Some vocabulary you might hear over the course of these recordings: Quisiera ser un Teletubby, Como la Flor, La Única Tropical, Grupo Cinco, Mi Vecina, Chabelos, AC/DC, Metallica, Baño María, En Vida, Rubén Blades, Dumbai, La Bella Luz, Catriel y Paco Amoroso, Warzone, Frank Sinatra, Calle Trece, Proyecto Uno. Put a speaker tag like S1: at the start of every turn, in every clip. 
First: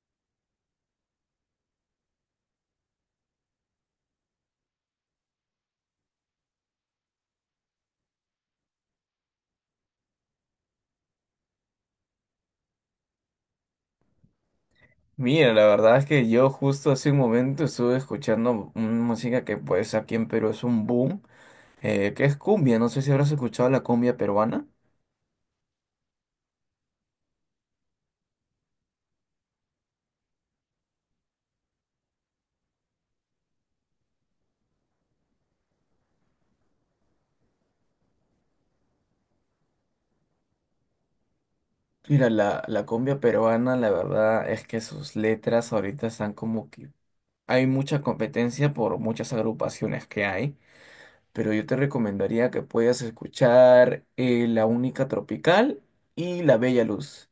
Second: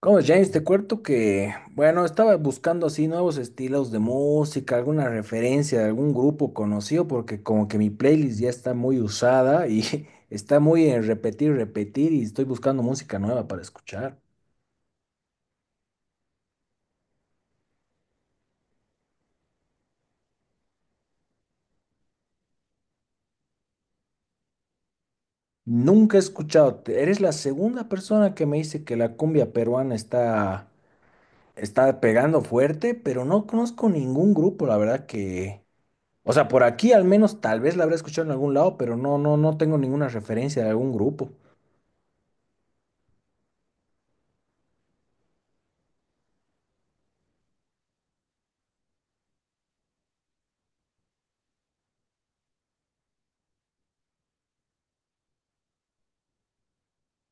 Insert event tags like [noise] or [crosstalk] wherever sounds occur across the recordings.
S1: Como James, te cuento que, bueno, estaba buscando así nuevos estilos de música, alguna referencia de algún grupo conocido, porque como que mi playlist ya está muy usada y [laughs] está muy en repetir, repetir, y estoy buscando música nueva para escuchar.
S2: Mira, la verdad es que yo justo hace un momento estuve escuchando una música que pues aquí en Perú es un boom, que es cumbia, no sé si habrás escuchado la cumbia peruana.
S1: Nunca he escuchado, eres la segunda persona que me dice que la cumbia peruana está pegando fuerte, pero no conozco ningún grupo, la verdad que... O sea, por aquí al menos tal vez la habré escuchado en algún lado, pero no, no, no tengo ninguna referencia de algún grupo.
S2: Mira, la cumbia peruana, la verdad es que sus letras ahorita están como que hay mucha competencia por muchas agrupaciones que hay, pero yo te recomendaría que puedas escuchar La Única Tropical y La Bella Luz.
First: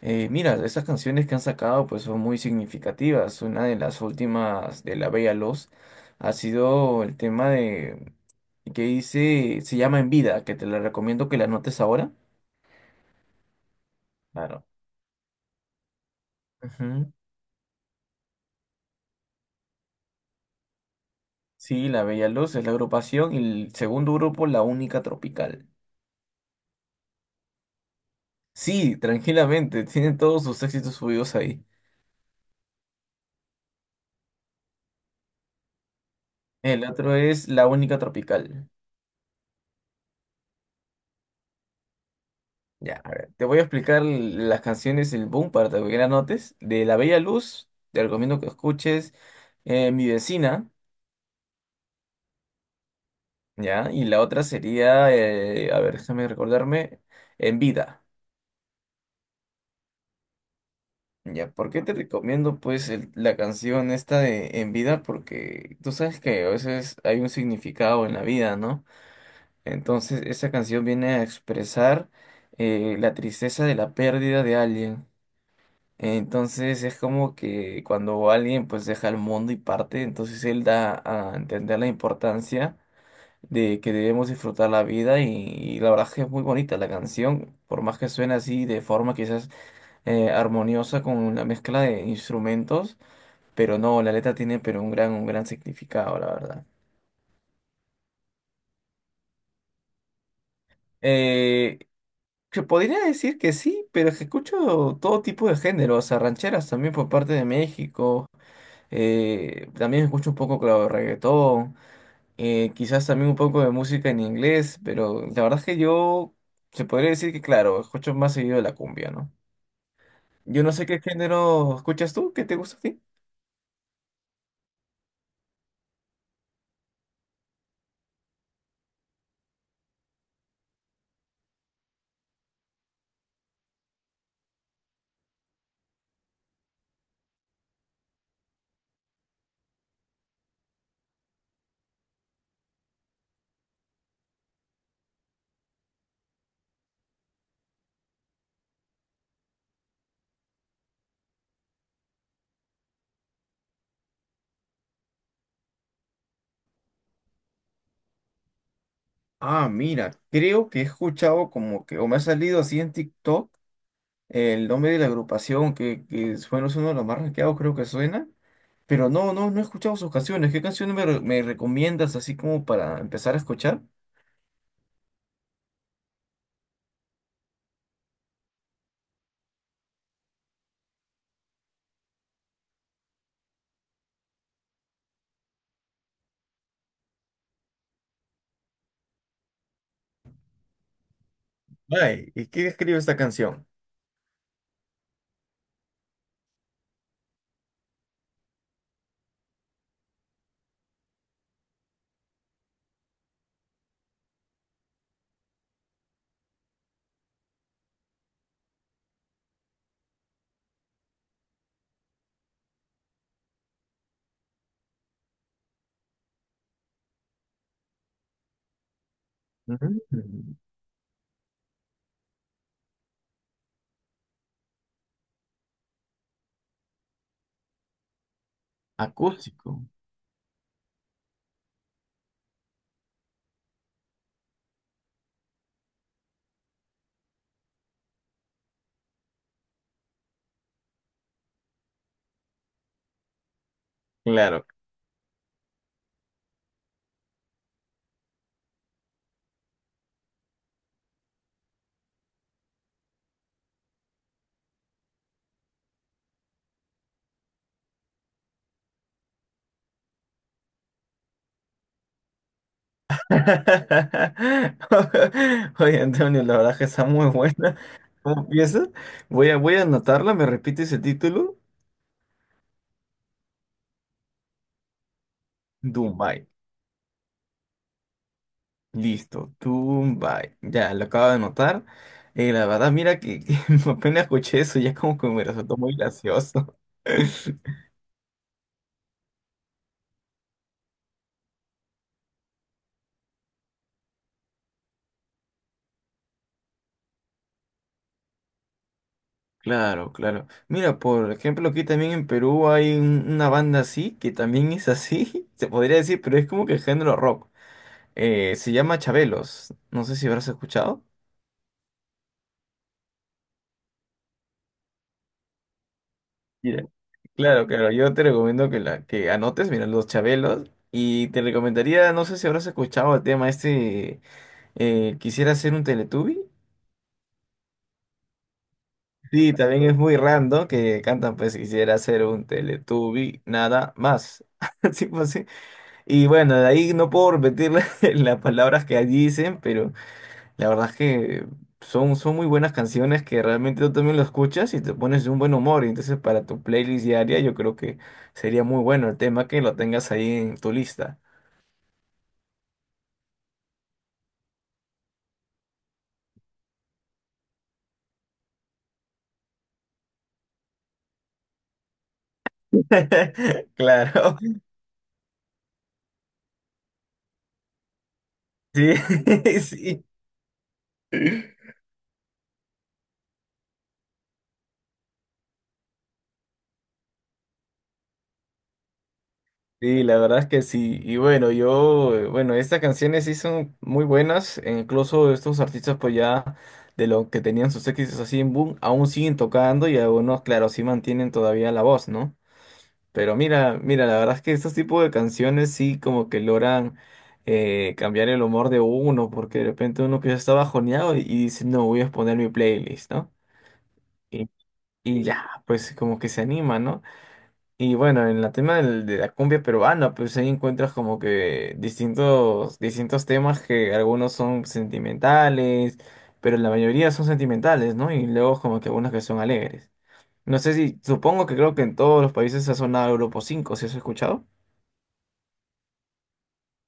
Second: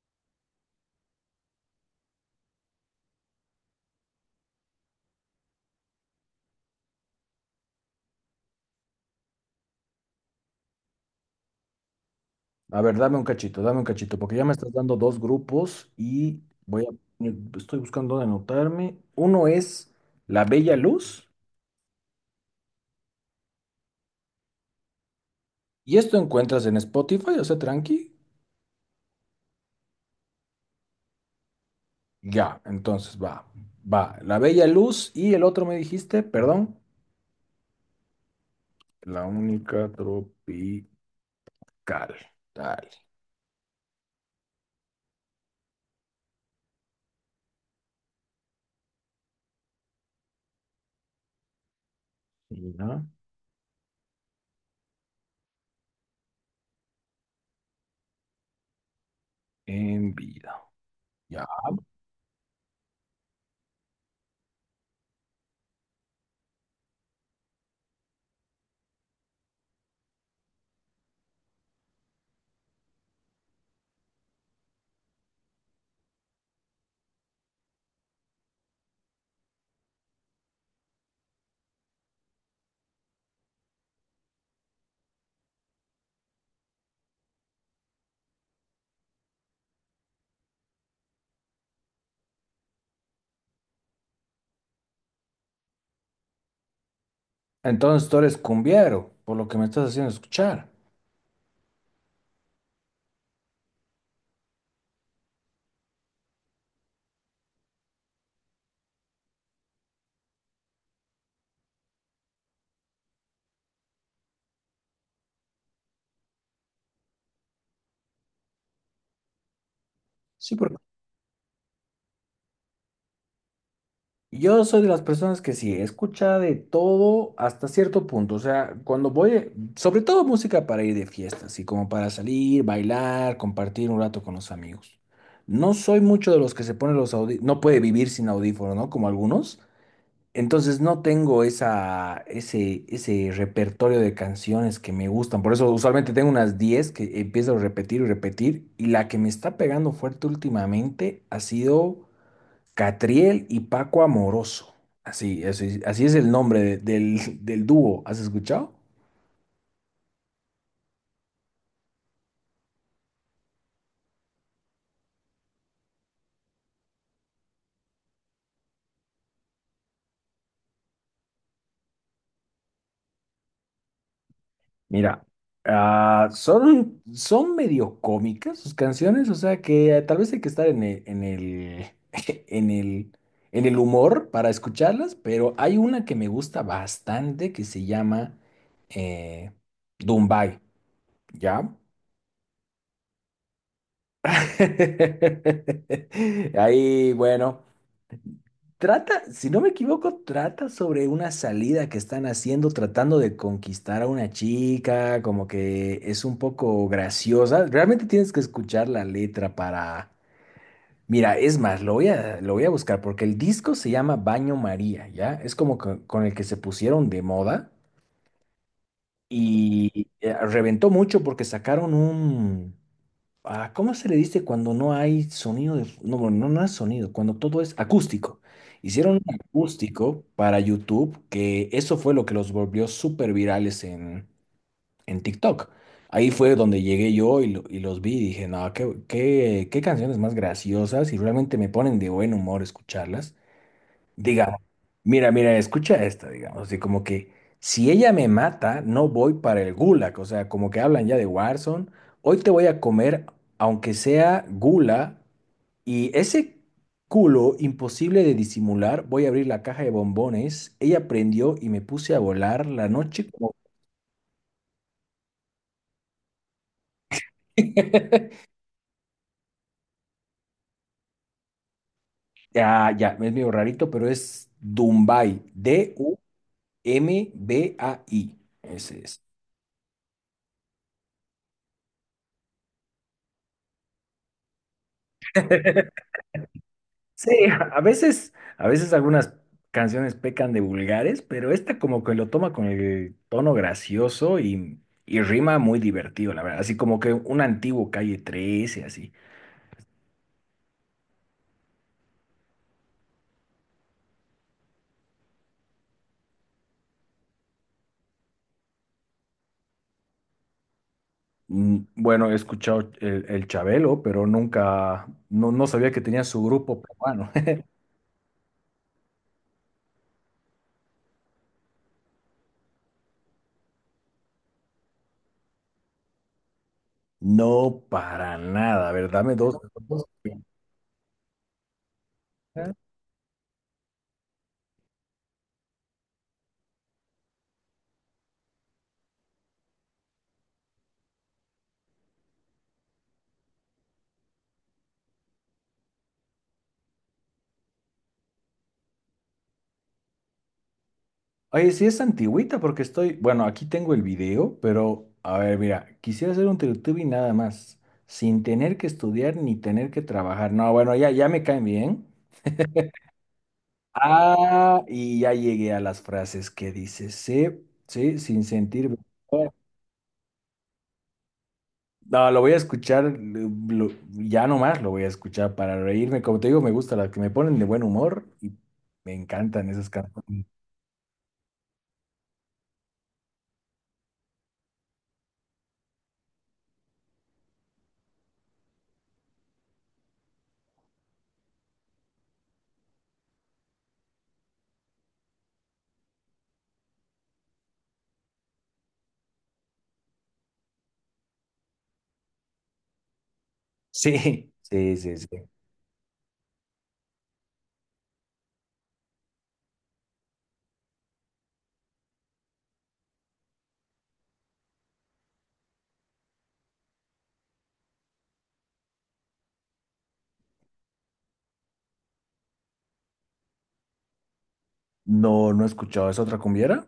S2: Mira, estas canciones que han sacado pues son muy significativas. Una de las últimas de La Bella Luz ha sido el tema de que dice, se llama En Vida, que te la recomiendo que la anotes ahora.
S1: A ver, dame un cachito, porque ya me
S2: Claro.
S1: estás dando dos grupos y voy
S2: Ujú.
S1: a, estoy buscando dónde anotarme. Uno es La Bella Luz,
S2: Sí, La Bella Luz es la agrupación y el segundo grupo, La Única Tropical.
S1: y esto encuentras en Spotify, o sea, tranqui.
S2: Sí, tranquilamente, [laughs] tienen todos sus éxitos subidos ahí.
S1: Ya, entonces va, va, La Bella Luz y el otro me dijiste, perdón,
S2: El otro es La Única Tropical.
S1: La Única Tropical. Dale,
S2: Ya, a ver, te voy a explicar las canciones del boom para que la notes. De La Bella Luz, te recomiendo que escuches Mi Vecina,
S1: ya,
S2: ¿ya? Y la otra sería, a ver, déjame recordarme, En Vida.
S1: en vida. Ya.
S2: ¿Ya? ¿Por qué te recomiendo pues la canción esta de En Vida? Porque tú sabes que a veces hay un significado en la vida, ¿no? Entonces esa canción viene a expresar la tristeza de la pérdida de alguien. Entonces es como que cuando alguien pues deja el mundo y parte, entonces él da a entender la importancia de que debemos disfrutar la vida y la verdad es que es muy bonita la canción, por más que suene así de forma quizás armoniosa con una mezcla de instrumentos, pero no, la letra tiene pero un gran significado, la verdad.
S1: Entonces tú eres cumbiero, por lo que me estás haciendo escuchar.
S2: Eh, que podría decir que sí, pero es que escucho todo tipo de género, o sea, rancheras también por parte de México. También escucho un poco, claro, de reggaetón, quizás también un poco de música en inglés, pero la verdad es que yo se podría decir que, claro, escucho más seguido la cumbia, ¿no?
S1: Sí,
S2: Yo no
S1: porque
S2: sé qué género escuchas tú, ¿qué te gusta a ti?
S1: yo soy de las personas que sí, escucha de todo hasta cierto punto. O sea, cuando voy, sobre todo música para ir de fiesta, así como para salir, bailar, compartir un rato con los amigos. No soy mucho de los que se ponen los audífonos, no puede vivir sin audífonos, ¿no? Como algunos. Entonces no tengo esa, ese repertorio de canciones que me gustan. Por eso usualmente tengo unas 10 que empiezo a repetir y repetir. Y la que me está pegando fuerte últimamente ha sido... Catriel y Paco Amoroso. Así, así, así es el nombre del dúo. ¿Has escuchado?
S2: Ah, mira, creo que he escuchado como que, o me ha salido así en TikTok, el nombre de la agrupación que bueno, es uno de los más rankeados, creo que suena, pero no, no, no he escuchado sus canciones. ¿Qué canciones me recomiendas así como para empezar a escuchar?
S1: Mira, ah, son, son medio cómicas sus canciones, o sea que tal vez hay que estar en el, [laughs] en el, en el humor para escucharlas, pero hay una que me gusta bastante que se llama eh, Dumbai, ¿ya?
S2: Ay, ¿y quién escribe esta canción?
S1: [laughs] Ahí, bueno. Trata, si no me equivoco, trata sobre una salida que están haciendo, tratando de conquistar a una chica, como que es un poco graciosa. Realmente tienes que escuchar la letra para... Mira, es más, lo voy a buscar porque el disco se llama Baño María, ¿ya? Es como con el que se pusieron de moda y
S2: Mm,
S1: reventó mucho porque sacaron un... Ah, ¿cómo se le dice cuando no hay sonido de... No, bueno, no, no es sonido, cuando todo es acústico. Hicieron un
S2: acústico.
S1: acústico para YouTube, que eso fue lo que los volvió súper virales en TikTok. Ahí fue donde llegué yo y, y los vi y dije, no, qué, qué, qué canciones más graciosas y realmente me ponen de buen humor escucharlas. Diga,
S2: Claro.
S1: mira, mira, escucha esta, digamos, así como que si ella me mata, no voy para el gulag, o sea, como que hablan ya de Warzone, hoy te voy a comer, aunque sea gula, y ese culo imposible de disimular, voy a abrir la caja de bombones, ella prendió y me puse a volar la noche como...
S2: [laughs] Oye, Antonio, la verdad que está muy buena.
S1: [laughs]
S2: ¿Cómo empieza? Voy a anotarla, me repites el título.
S1: Ya, ya, es medio rarito, pero es Dumbai,
S2: Dubai.
S1: D-U-M-B-A-I, ese es.
S2: Listo, Dubai. Ya, lo acabo de anotar. La verdad, mira que [laughs] apenas escuché eso, ya como que me resultó muy
S1: [laughs]
S2: gracioso.
S1: Sí, a
S2: [laughs]
S1: veces, a veces algunas canciones pecan de vulgares, pero esta como que lo toma con el tono gracioso y rima muy divertido, la verdad. Así como que un antiguo Calle trece, así.
S2: Claro, claro. Mira, por ejemplo, aquí también en Perú hay una banda así, que también es así, [laughs] se podría decir, pero es como que género rock. Se llama Chabelos. No sé si habrás escuchado.
S1: Mm, bueno, he escuchado el Chabelo, pero nunca, no, no sabía que tenía su grupo
S2: Mira,
S1: peruano.
S2: claro,
S1: [laughs]
S2: claro. Yo te recomiendo que anotes, mira, los Chabelos. Y te recomendaría, no sé si habrás escuchado el tema este, quisiera ser un Teletubby.
S1: No, para nada, a ver, dame
S2: Sí,
S1: dos.
S2: también es
S1: Dos.
S2: muy random que cantan, pues quisiera ser un Teletubby, nada más. [laughs] Así pues, sí. Y bueno, de ahí no puedo repetir [laughs] las palabras que dicen, pero... La verdad es que son muy buenas canciones que realmente tú también lo escuchas y te pones de un buen humor. Y entonces para tu playlist diaria yo creo que sería muy bueno el tema que lo tengas ahí en tu lista.
S1: Oye, sí es antigüita porque estoy, bueno, aquí tengo el video, pero a ver, mira, quisiera hacer un y nada más, sin tener que estudiar ni tener que trabajar. No, bueno, ya, ya me caen bien.
S2: [laughs] Claro,
S1: Ah, y ya llegué a las frases que dice, sí, sí, sin
S2: sí,
S1: sentir.
S2: [laughs] sí.
S1: No, lo voy a escuchar, ya nomás lo voy a escuchar para reírme. Como te digo, me gusta las que me ponen de buen humor y me encantan esas
S2: Sí, la verdad
S1: canciones.
S2: es que sí. Y bueno, yo, bueno, estas canciones sí son muy buenas. E incluso estos artistas pues ya de lo que tenían sus éxitos así en boom, aún siguen tocando y algunos, claro, sí mantienen todavía la voz, ¿no? Pero mira, mira, la verdad es que estos tipos de canciones sí como que logran cambiar el humor de uno, porque de repente uno que ya está bajoneado y dice, no, voy a poner mi playlist, ¿no?
S1: Sí,
S2: Y,
S1: sí, sí,
S2: y
S1: sí.
S2: ya, pues como que se anima, ¿no? Y bueno, en la tema de la cumbia peruana, pues ahí encuentras como que distintos temas que algunos son sentimentales, pero la mayoría son sentimentales, ¿no? Y luego como que algunos que son alegres. No sé si, supongo que creo que en todos los países ha sonado Grupo 5, ¿si has escuchado?
S1: No, no he escuchado. ¿Es otra cumbiera?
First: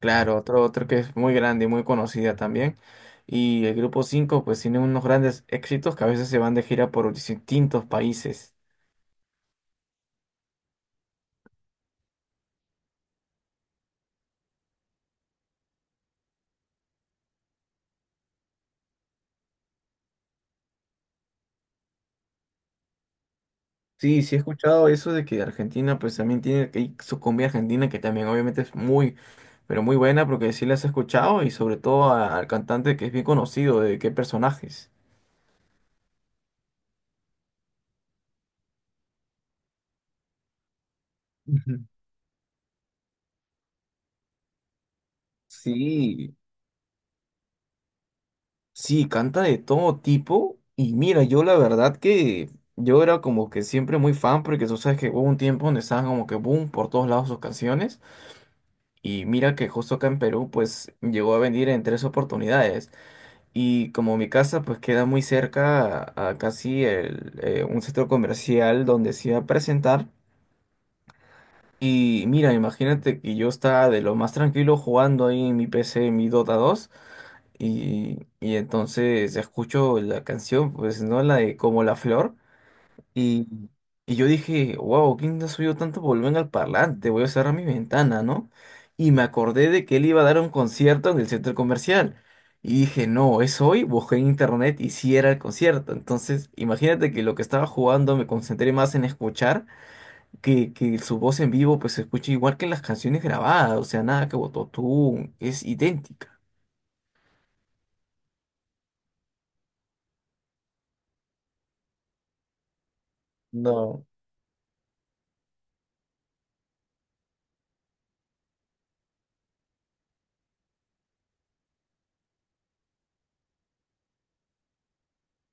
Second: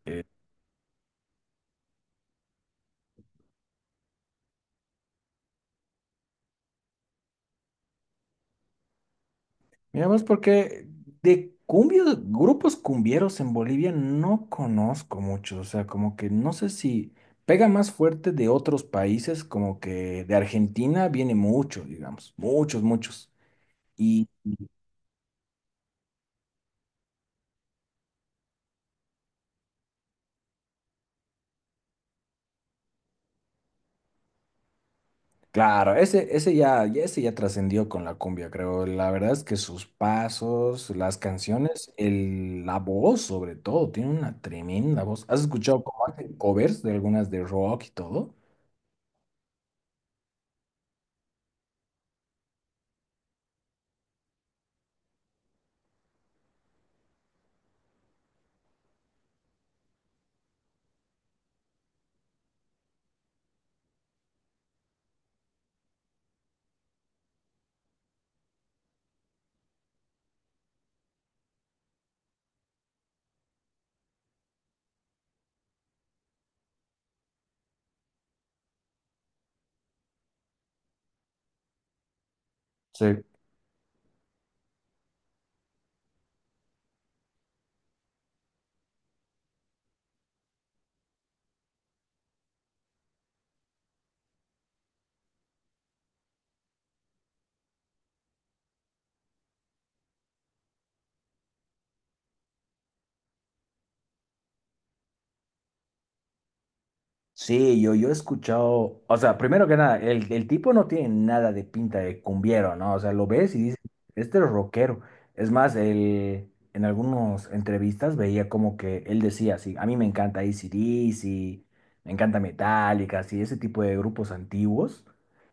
S2: Claro, otro, otro que es muy grande y muy conocida también. Y el grupo 5, pues tiene unos grandes éxitos que a veces se van de gira por distintos países.
S1: Mira vos, porque de cumbios, grupos cumbieros en Bolivia no conozco muchos, o sea, como que no sé si pega más fuerte de otros países, como que de Argentina viene mucho, digamos, muchos, muchos.
S2: Sí,
S1: Y
S2: sí he escuchado eso de que Argentina pues también tiene que hay su cumbia argentina que también obviamente es muy, pero muy buena porque sí las he escuchado y sobre todo al cantante que es bien conocido de qué personajes.
S1: claro, ese ya, ese ya trascendió con la cumbia, creo. La verdad es que sus pasos, las
S2: Ujú.
S1: canciones, el, la voz sobre todo, tiene una tremenda voz. ¿Has escuchado cómo hacen
S2: Sí,
S1: covers de algunas de rock y todo?
S2: sí, canta de todo tipo. Y mira, yo la verdad que yo era como que siempre muy fan, porque tú sabes que hubo un tiempo donde estaban como que boom por todos lados sus canciones. Y mira que justo acá en Perú, pues llegó a venir en tres oportunidades. Y como mi casa, pues queda muy cerca a casi el, un centro comercial donde se iba a presentar. Y mira, imagínate que yo estaba de lo más tranquilo jugando ahí en mi PC, en mi Dota 2. Y entonces escucho la canción, pues, ¿no? La de Como la Flor.
S1: Sí.
S2: Y, y yo dije, wow, ¿quién ha subido tanto volumen al parlante? Voy a cerrar mi ventana, ¿no? Y me acordé de que él iba a dar un concierto en el centro comercial. Y dije, no, es hoy. Busqué en internet y sí era el concierto. Entonces, imagínate que lo que estaba jugando me concentré más en escuchar que su voz en vivo, pues se escucha igual que en las canciones grabadas. O sea, nada que Bototún, es idéntica.
S1: Sí, yo he escuchado, o sea, primero que nada, el tipo no tiene nada de pinta de cumbiero, ¿no? O sea, lo ves y dices,
S2: No.
S1: este es rockero. Es más, él, en algunas entrevistas veía como que él decía, sí, a mí me encanta AC/DC, me encanta Metallica, así, ese tipo de grupos antiguos,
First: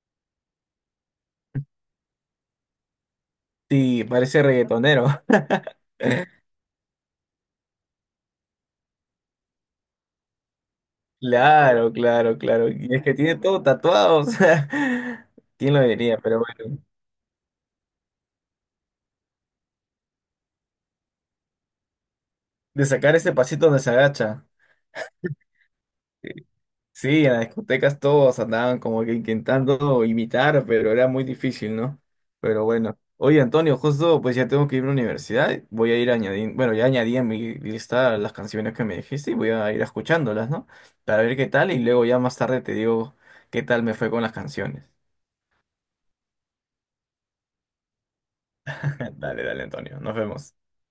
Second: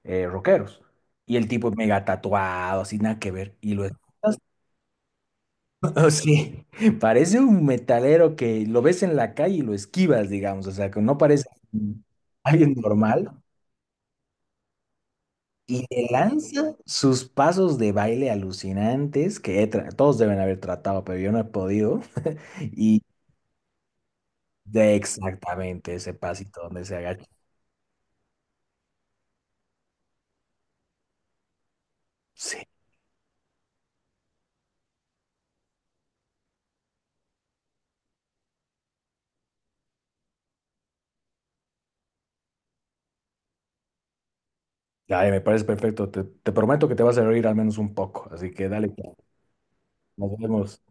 S1: rockeros. Y el tipo mega tatuado, así, nada que ver. Y lo
S2: Sí,
S1: escuchas
S2: parece reggaetonero. [laughs]
S1: [laughs] oh, sí, parece un metalero que lo ves en la calle y lo esquivas, digamos, o sea, que no parece
S2: Claro, claro, claro.
S1: alguien
S2: Y es que
S1: normal
S2: tiene todo tatuado, o sea, [laughs] ¿quién lo
S1: y le
S2: diría? Pero
S1: lanza
S2: bueno,
S1: sus pasos de baile alucinantes que todos deben haber tratado, pero yo no he podido. [laughs]
S2: de
S1: Y
S2: sacar ese pasito donde se agacha.
S1: de exactamente ese pasito donde se agacha.
S2: Sí, en las discotecas todos andaban como que intentando imitar, pero era muy difícil, ¿no?
S1: Sí,
S2: Pero bueno. Oye, Antonio, justo pues ya tengo que ir a la universidad. Voy a ir añadiendo, bueno, ya añadí en mi lista las canciones que me dijiste y voy a ir escuchándolas, ¿no? Para ver qué tal y luego ya más tarde te digo qué tal me fue con las canciones.
S1: ay, me parece perfecto. Te prometo que te vas a reír al menos un poco, así que dale,
S2: [laughs] Dale, dale, Antonio. Nos
S1: nos
S2: vemos.
S1: vemos.